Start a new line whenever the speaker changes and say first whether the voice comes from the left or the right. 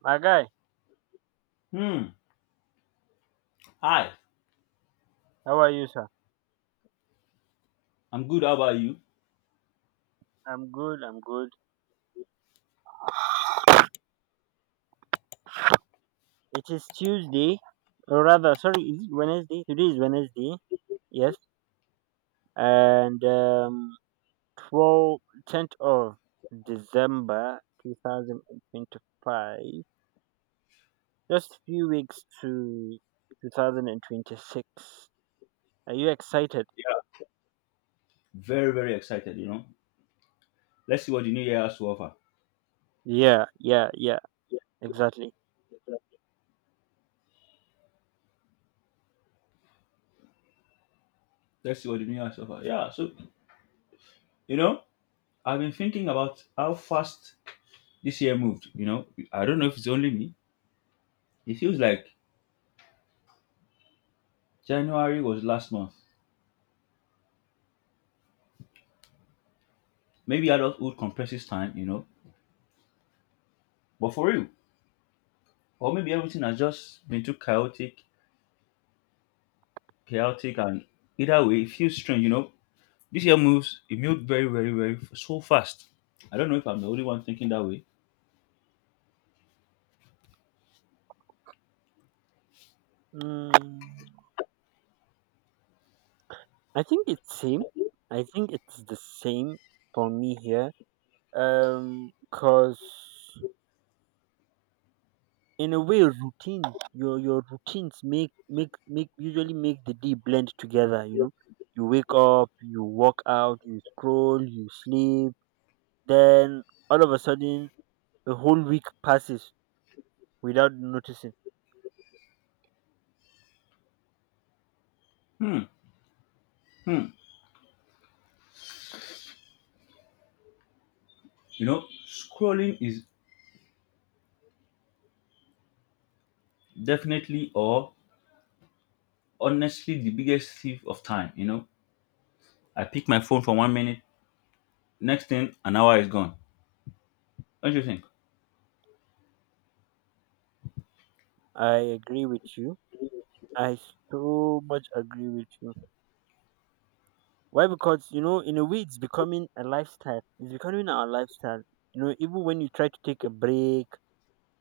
right: My guy,
left: Hmm. Hi.
right: how are you, sir?
left: I'm good. How about you?
right: I'm good, I'm good. It is Tuesday, or rather, sorry, is it Wednesday? Today is Wednesday, yes. And 12 10th of December 2025. Just few weeks to 2026. Are you excited?
left: Yeah. Very, very excited, you know. Let's see what the new year has to offer.
right: Yeah, yeah, yeah, exactly.
left: Let's see what the new year has to offer. Yeah. You know, I've been thinking about how fast this year moved, you know. I don't know if it's only me. It feels like January was last month. Maybe adulthood compresses time, you know. But for real, or maybe everything has just been too chaotic, chaotic, and either way, it feels strange, you know. It moved so fast. I don't know if I'm the only one thinking that way.
right: Mm, I think it's same. I think it's the same for me here. Because in a way, routine, your routines make make make usually make the day blend together. You wake up, you walk out, you scroll, you sleep, then all of a sudden a whole week passes without noticing.
left: Hmm. Hmm. You know, scrolling is definitely or honestly the biggest thief of time. You know, I pick my phone for one minute, next thing, an hour is gone. Don't you think?
right: I agree with you. I so much agree with you. Why? Because you know, in a way, it's becoming a lifestyle. It's becoming our lifestyle. You know, even when you try to take a break,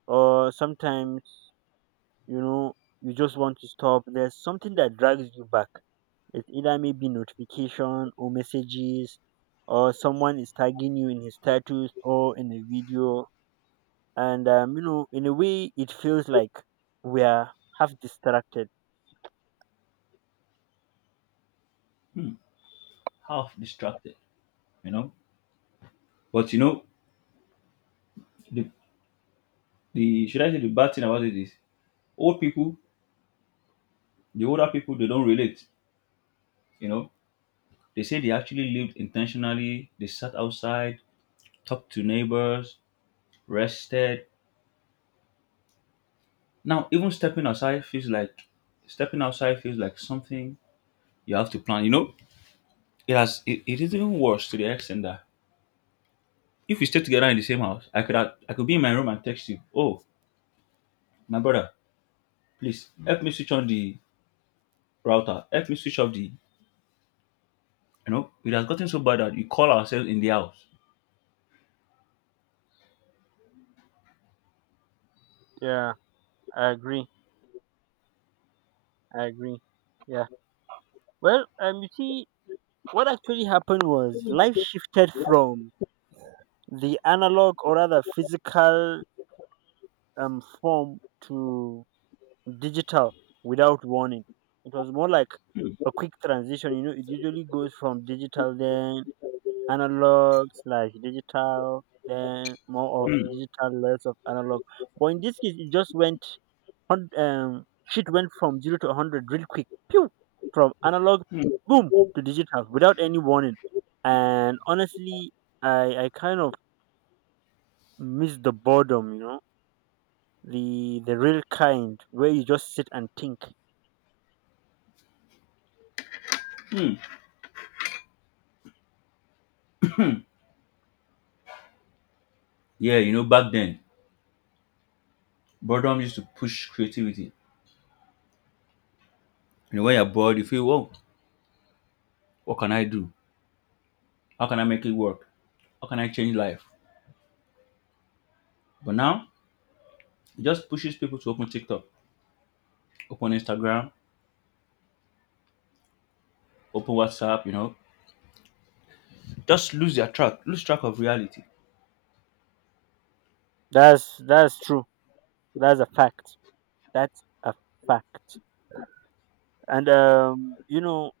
right: or sometimes, you know you just want to stop, there's something that drags you back. It's either maybe notification or messages, or someone is tagging you in his status or in a video. And in a way it feels like we are half distracted.
left: Hmm, half distracted, you know? But you know, the, the should I say the bad thing about it is old people, the older people, they don't relate, you know? They say they actually lived intentionally, they sat outside, talked to neighbors, rested. Now, even stepping outside feels like stepping outside feels like something you have to plan. You know, it is even worse to the extent that if we stay together in the same house, I could be in my room and text you, oh my brother, please help me switch on the router, help me switch off the, you know, it has gotten so bad that we call ourselves in the house.
right: Yeah, I agree, I agree, yeah. Well, you see, what actually happened was life shifted from the analog, or rather physical, form to digital without warning. It was more like a quick transition. You know, it usually goes from digital, then analog slash digital, then more of
left: Hmm,
right: digital, less of analog. But in this case, it just went shit, went from 0 to 100 real quick. Pew! From analog, boom, to digital without any warning. And honestly, I kind of miss the boredom. You know, the real kind where you just sit and think.
left: hmm. Yeah, you know back then boredom used to push creativity. You know when you're bored, you feel, oh, what can I do? How can I make it work? How can I change life? But now it just pushes people to open TikTok, open Instagram, open WhatsApp. You know, just lose track of reality.
right: That's true. That's a fact. That's a fact. And you know,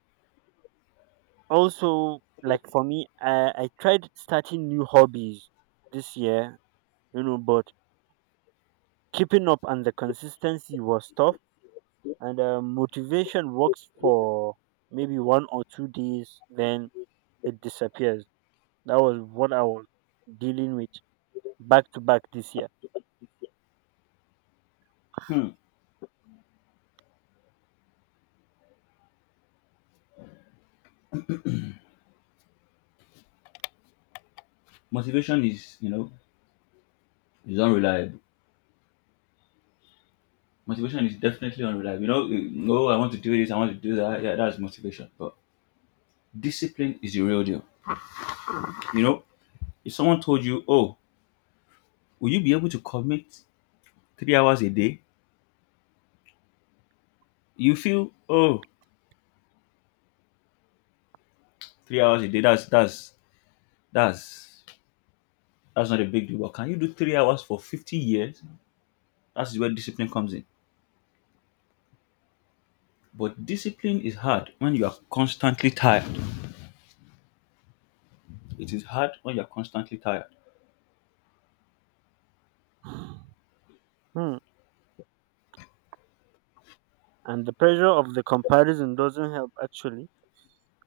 right: also like for me, I tried starting new hobbies this year. You know, but keeping up and the consistency was tough. And motivation works for maybe 1 or 2 days, then it disappears. That was what I was dealing with back to back this year.
left: Hmm. Motivation is, you know, is unreliable. Motivation is definitely unreliable. Oh, I want to do this, I want to do that. Yeah, that's motivation. But discipline is the real deal. You know, if someone told you, oh, will you be able to commit three hours a day? You feel, oh, three hours a day. That's that's not a big deal. But can you do three hours for 50 years? That's where discipline comes in. But discipline is hard when you are constantly tired. It is hard when you are constantly tired.
right: Hmm. And the pressure of the comparison doesn't help, actually.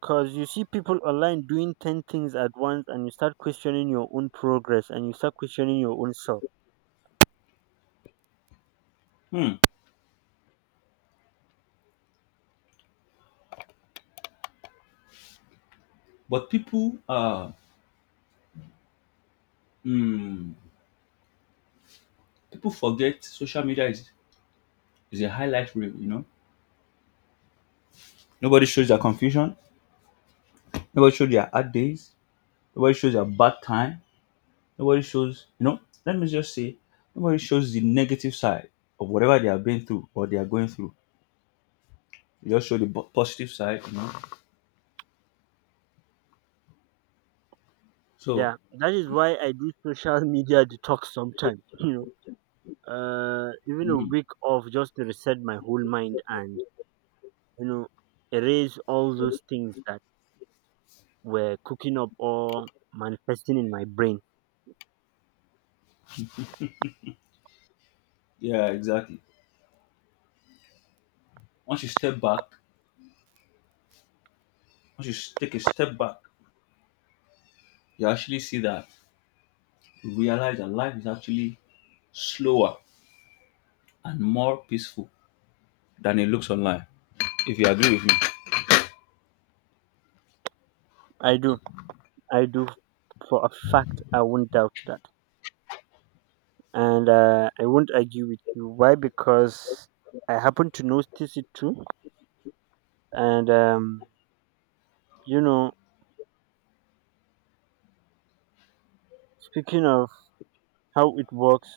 right: Because you see people online doing 10 things at once, and you start questioning your own progress and you start questioning your own self.
left: Hmm. But people, Mm. People forget social media is a highlight reel, you know. Nobody shows their confusion. Nobody shows their hard days. Nobody shows their bad time. Nobody shows, you know, let me just say, nobody shows the negative side of whatever they have been through or they are going through. They just show the positive side, you know. So,
right: Yeah, that is why I do social media detox sometimes, even a
left: mm,
right: week off just to reset my whole mind, and you know, erase all those things that were cooking up or manifesting in my brain.
left: yeah, exactly. Once you step back, take a step back, you actually see that, you realize that life is actually slower and more peaceful than it looks online. If you agree with me.
right: I do. I do, for a fact, I won't doubt that. And I won't argue with you. Why? Because I happen to notice it too. And you know, speaking of how it works,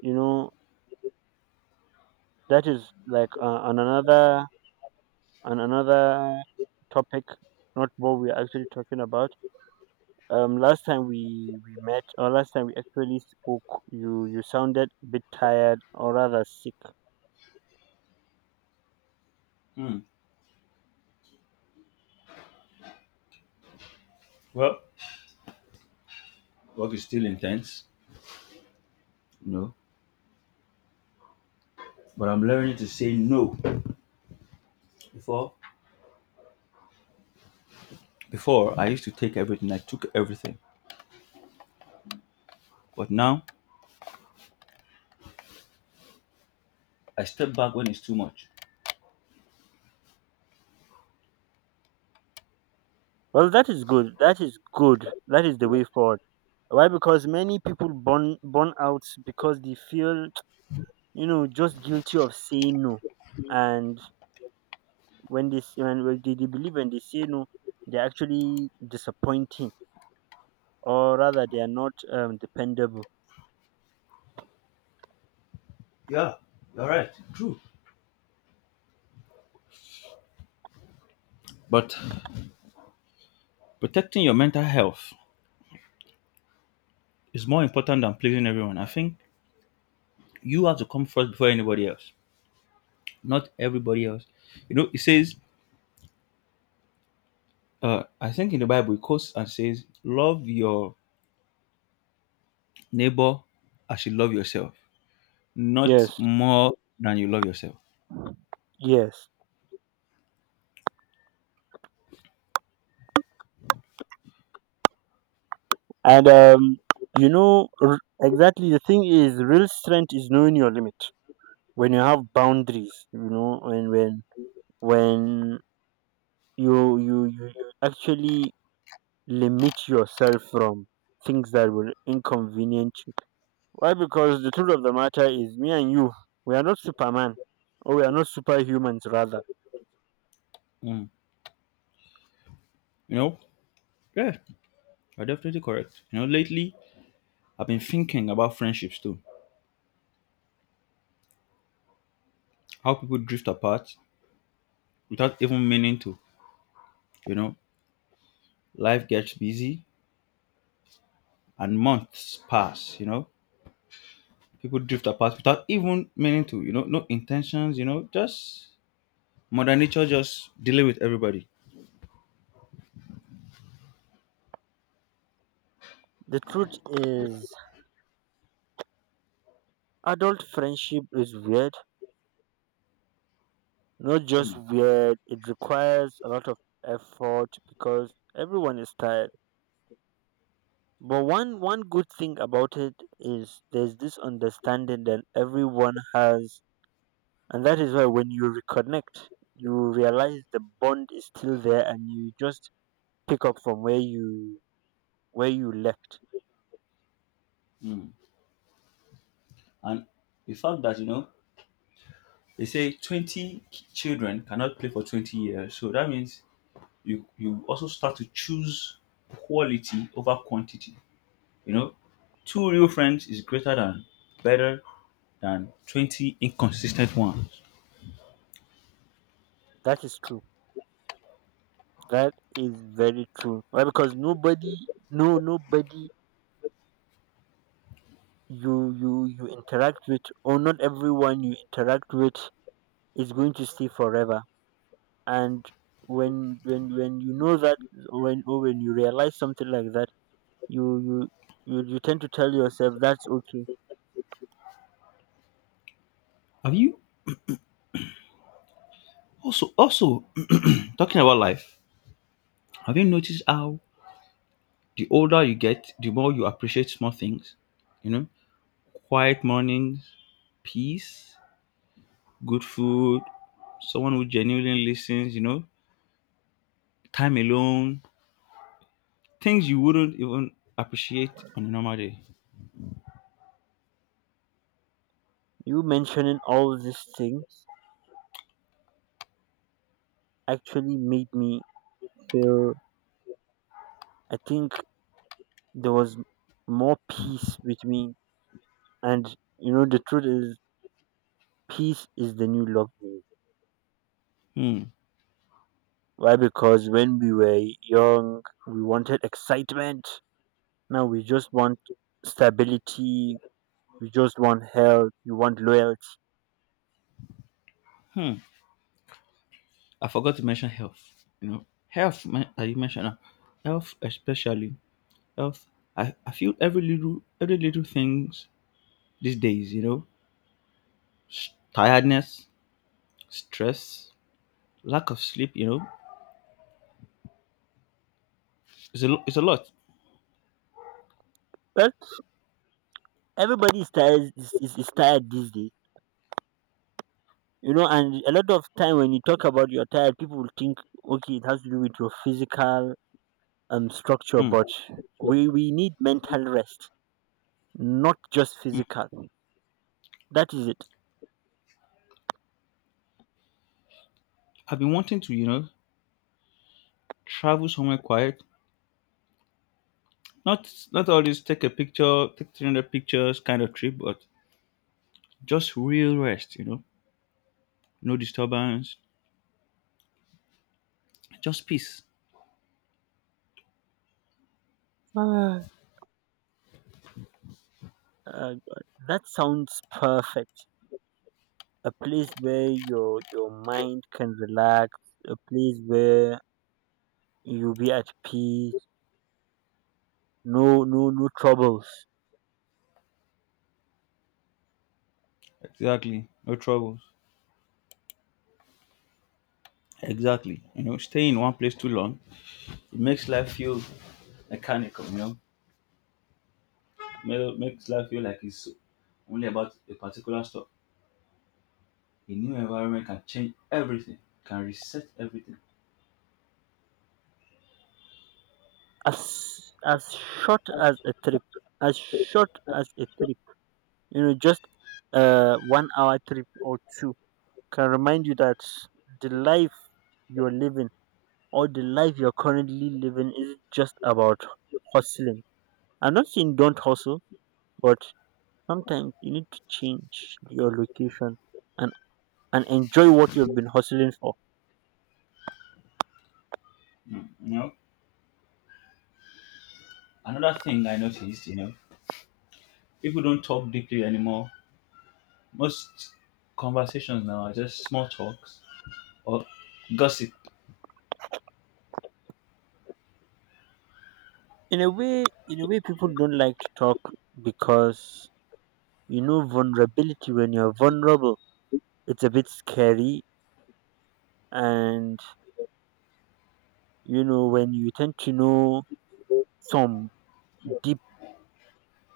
right: you know, that is like on another on another topic, not what we're actually talking about. Last time we met, or last time we actually spoke, you sounded a bit tired, or rather sick.
left: Hmm. Well, work is still intense, you know, but I'm learning to say no. Before, Before I used to take everything. I took everything, but now I step back when it's too much.
right: Well, that is good. That is good. That is the way forward. Why? Because many people burn out because they feel, you know, just guilty of saying no. And when they say, they, believe when they say no, they're actually disappointing, or rather, they are not dependable.
left: Yeah, you're right. True. But protecting your mental health is more important than pleasing everyone. I think you have to come first before anybody else. Not everybody else. You know, it says, I think in the Bible, it quotes and says, love your neighbor as you love yourself, not
right: Yes,
left: more than you love yourself.
right: yes, and you know, exactly, the thing is, real strength is knowing your limit. When you have boundaries, you know, when you actually limit yourself from things that will inconvenience. Why? Because the truth of the matter is, me and you, we are not Superman, or we are not superhumans, rather.
left: Mm. You know, yeah, you're definitely correct. You know, lately I've been thinking about friendships too. How people drift apart without even meaning to. You know, life gets busy and months pass, you know. People drift apart without even meaning to, you know, no intentions, you know, just Mother Nature just dealing with everybody.
right: The truth is, adult friendship is weird. Not just weird, it requires a lot of effort because everyone is tired. But one good thing about it is there's this understanding that everyone has, and that is why when you reconnect, you realize the bond is still there and you just pick up from where you left.
left: Mm. And the fact that, you know, they say 20 children cannot play for 20 years. So that means you also start to choose quality over quantity. You know, two real friends is greater than better than 20 inconsistent ones.
right: That is true. That is very true. Why? Because nobody, no, nobody you interact with, or not everyone you interact with, is going to stay forever. And when you know that, when you realize something like that, you you you tend to tell yourself that's okay.
left: Have you also talking about life? Have you noticed how the older you get, the more you appreciate small things? You know, quiet mornings, peace, good food, someone who genuinely listens, you know, time alone, things you wouldn't even appreciate on a normal day.
right: You mentioning all these things actually made me feel. I think there was more peace with me, and you know the truth is, peace is the new love.
left: Hmm.
right: Why? Because when we were young, we wanted excitement. Now we just want stability. We just want health. We want loyalty.
left: Hmm. I forgot to mention health. You know, health. You mentioned now. Health, especially health. I feel every little things these days. You know, tiredness, stress, lack of sleep. You know, it's a it's a lot.
right: Well, everybody is tired these days. You know, and a lot of time when you talk about you're tired, people will think, okay, it has to do with your physical structure,
left: Hmm.
right: but we need mental rest, not just physical. That is it.
left: I've been wanting to, you know, travel somewhere quiet. Not always take a picture, take 300 pictures kind of trip, but just real rest. You know, no disturbance, just peace.
right: Ah, uh, that sounds perfect. A place where your mind can relax, a place where you be at peace, no troubles.
left: Exactly. No troubles. Exactly. You know, stay in one place too long, it makes life feel mechanical, you know. Makes life feel like it's only about a particular stuff. A new environment can change everything, can reset everything.
right: As short as a trip, as short as a trip, you know, just 1 hour trip or two can remind you that the life you're living, or the life you're currently living, is just about hustling. I'm not saying don't hustle, but sometimes you need to change your location and enjoy what you've been hustling for.
left: Mm. You know, another thing I noticed, you know, people don't talk deeply anymore. Most conversations now are just small talks or gossip.
right: In a way, in a way, people don't like to talk, because you know vulnerability. When you're vulnerable, it's a bit scary, and you know when you tend to know some deep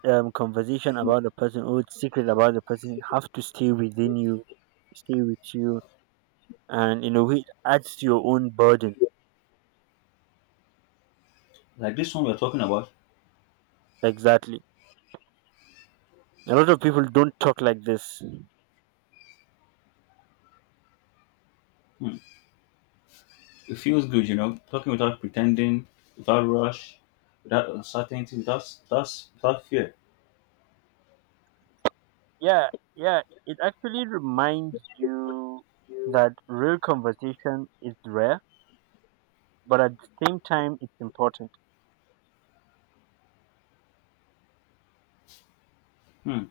right: conversation about the person, or secret about the person, it have to stay within you, stay with you, and in a way, it adds to your own burden.
left: Like this one we're talking about.
right: Exactly. A lot of people don't talk like this.
left: Hmm, it feels good, you know, talking without pretending, without rush, without uncertainty, without fear.
right: Yeah, yeah, it actually reminds you that real conversation is rare, but at the same time it's important.
left: Hmm.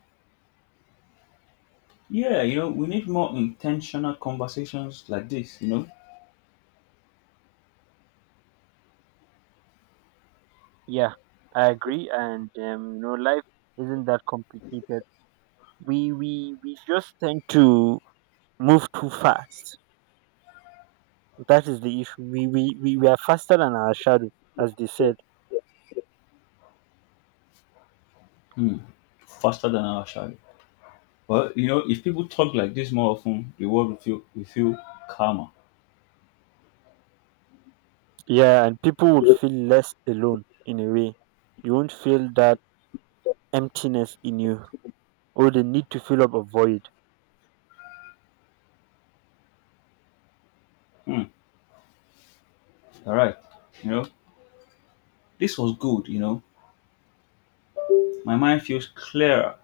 left: Yeah, you know, we need more intentional conversations like this, you know,
right: Yeah, I agree, and you know, life isn't that complicated. We just tend to move too fast. That is the issue. We we are faster than our shadow, as they said.
left: hmm. Faster than our shadow. Well, you know, if people talk like this more often, the world will feel calmer.
right: Yeah, and people would feel less alone, in a way. You won't feel that emptiness in you, or the need to fill up a void.
left: Hmm. All right. You know, this was good, you know. My mind feels clearer.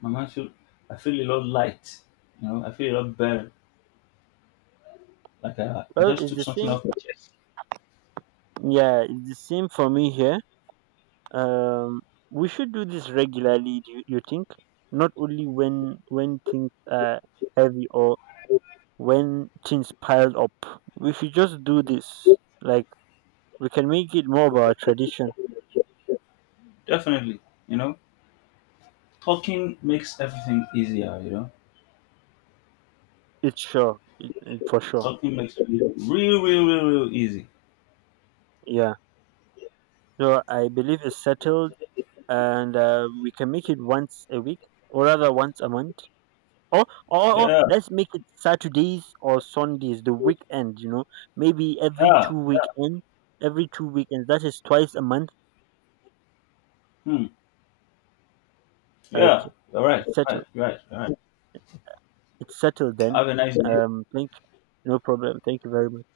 left: My mind feel, I feel a lot light. You know, I feel a lot better. Like I
right: Well,
left: just
right: it's
left: took
right: the
left: something
right: same.
left: off my chest.
right: Yeah, it's the same for me here. Um, we should do this regularly. Do you think? Not only when things are heavy, or when things piled up. We should just do this. Like, we can make it more of our tradition.
left: Definitely, you know, talking makes everything easier, you know.
right: It's sure, it for sure.
left: Talking makes it real, real, real, real easy.
right: Yeah. So I believe it's settled, and we can make it once a week, or rather once a month. Or
left: Yeah,
right: let's make it Saturdays or Sundays, the weekend, you know, maybe every
left: yeah.
right: two weekend, every two weekends. That is twice a month.
left: Hmm.
right: Okay,
left: Yeah, you're right,
right: it's
left: you're
right: settled.
left: right, you're right, you're right.
right: It's settled then.
left: Have a nice day.
right: Um, thank, no problem. Thank you very much.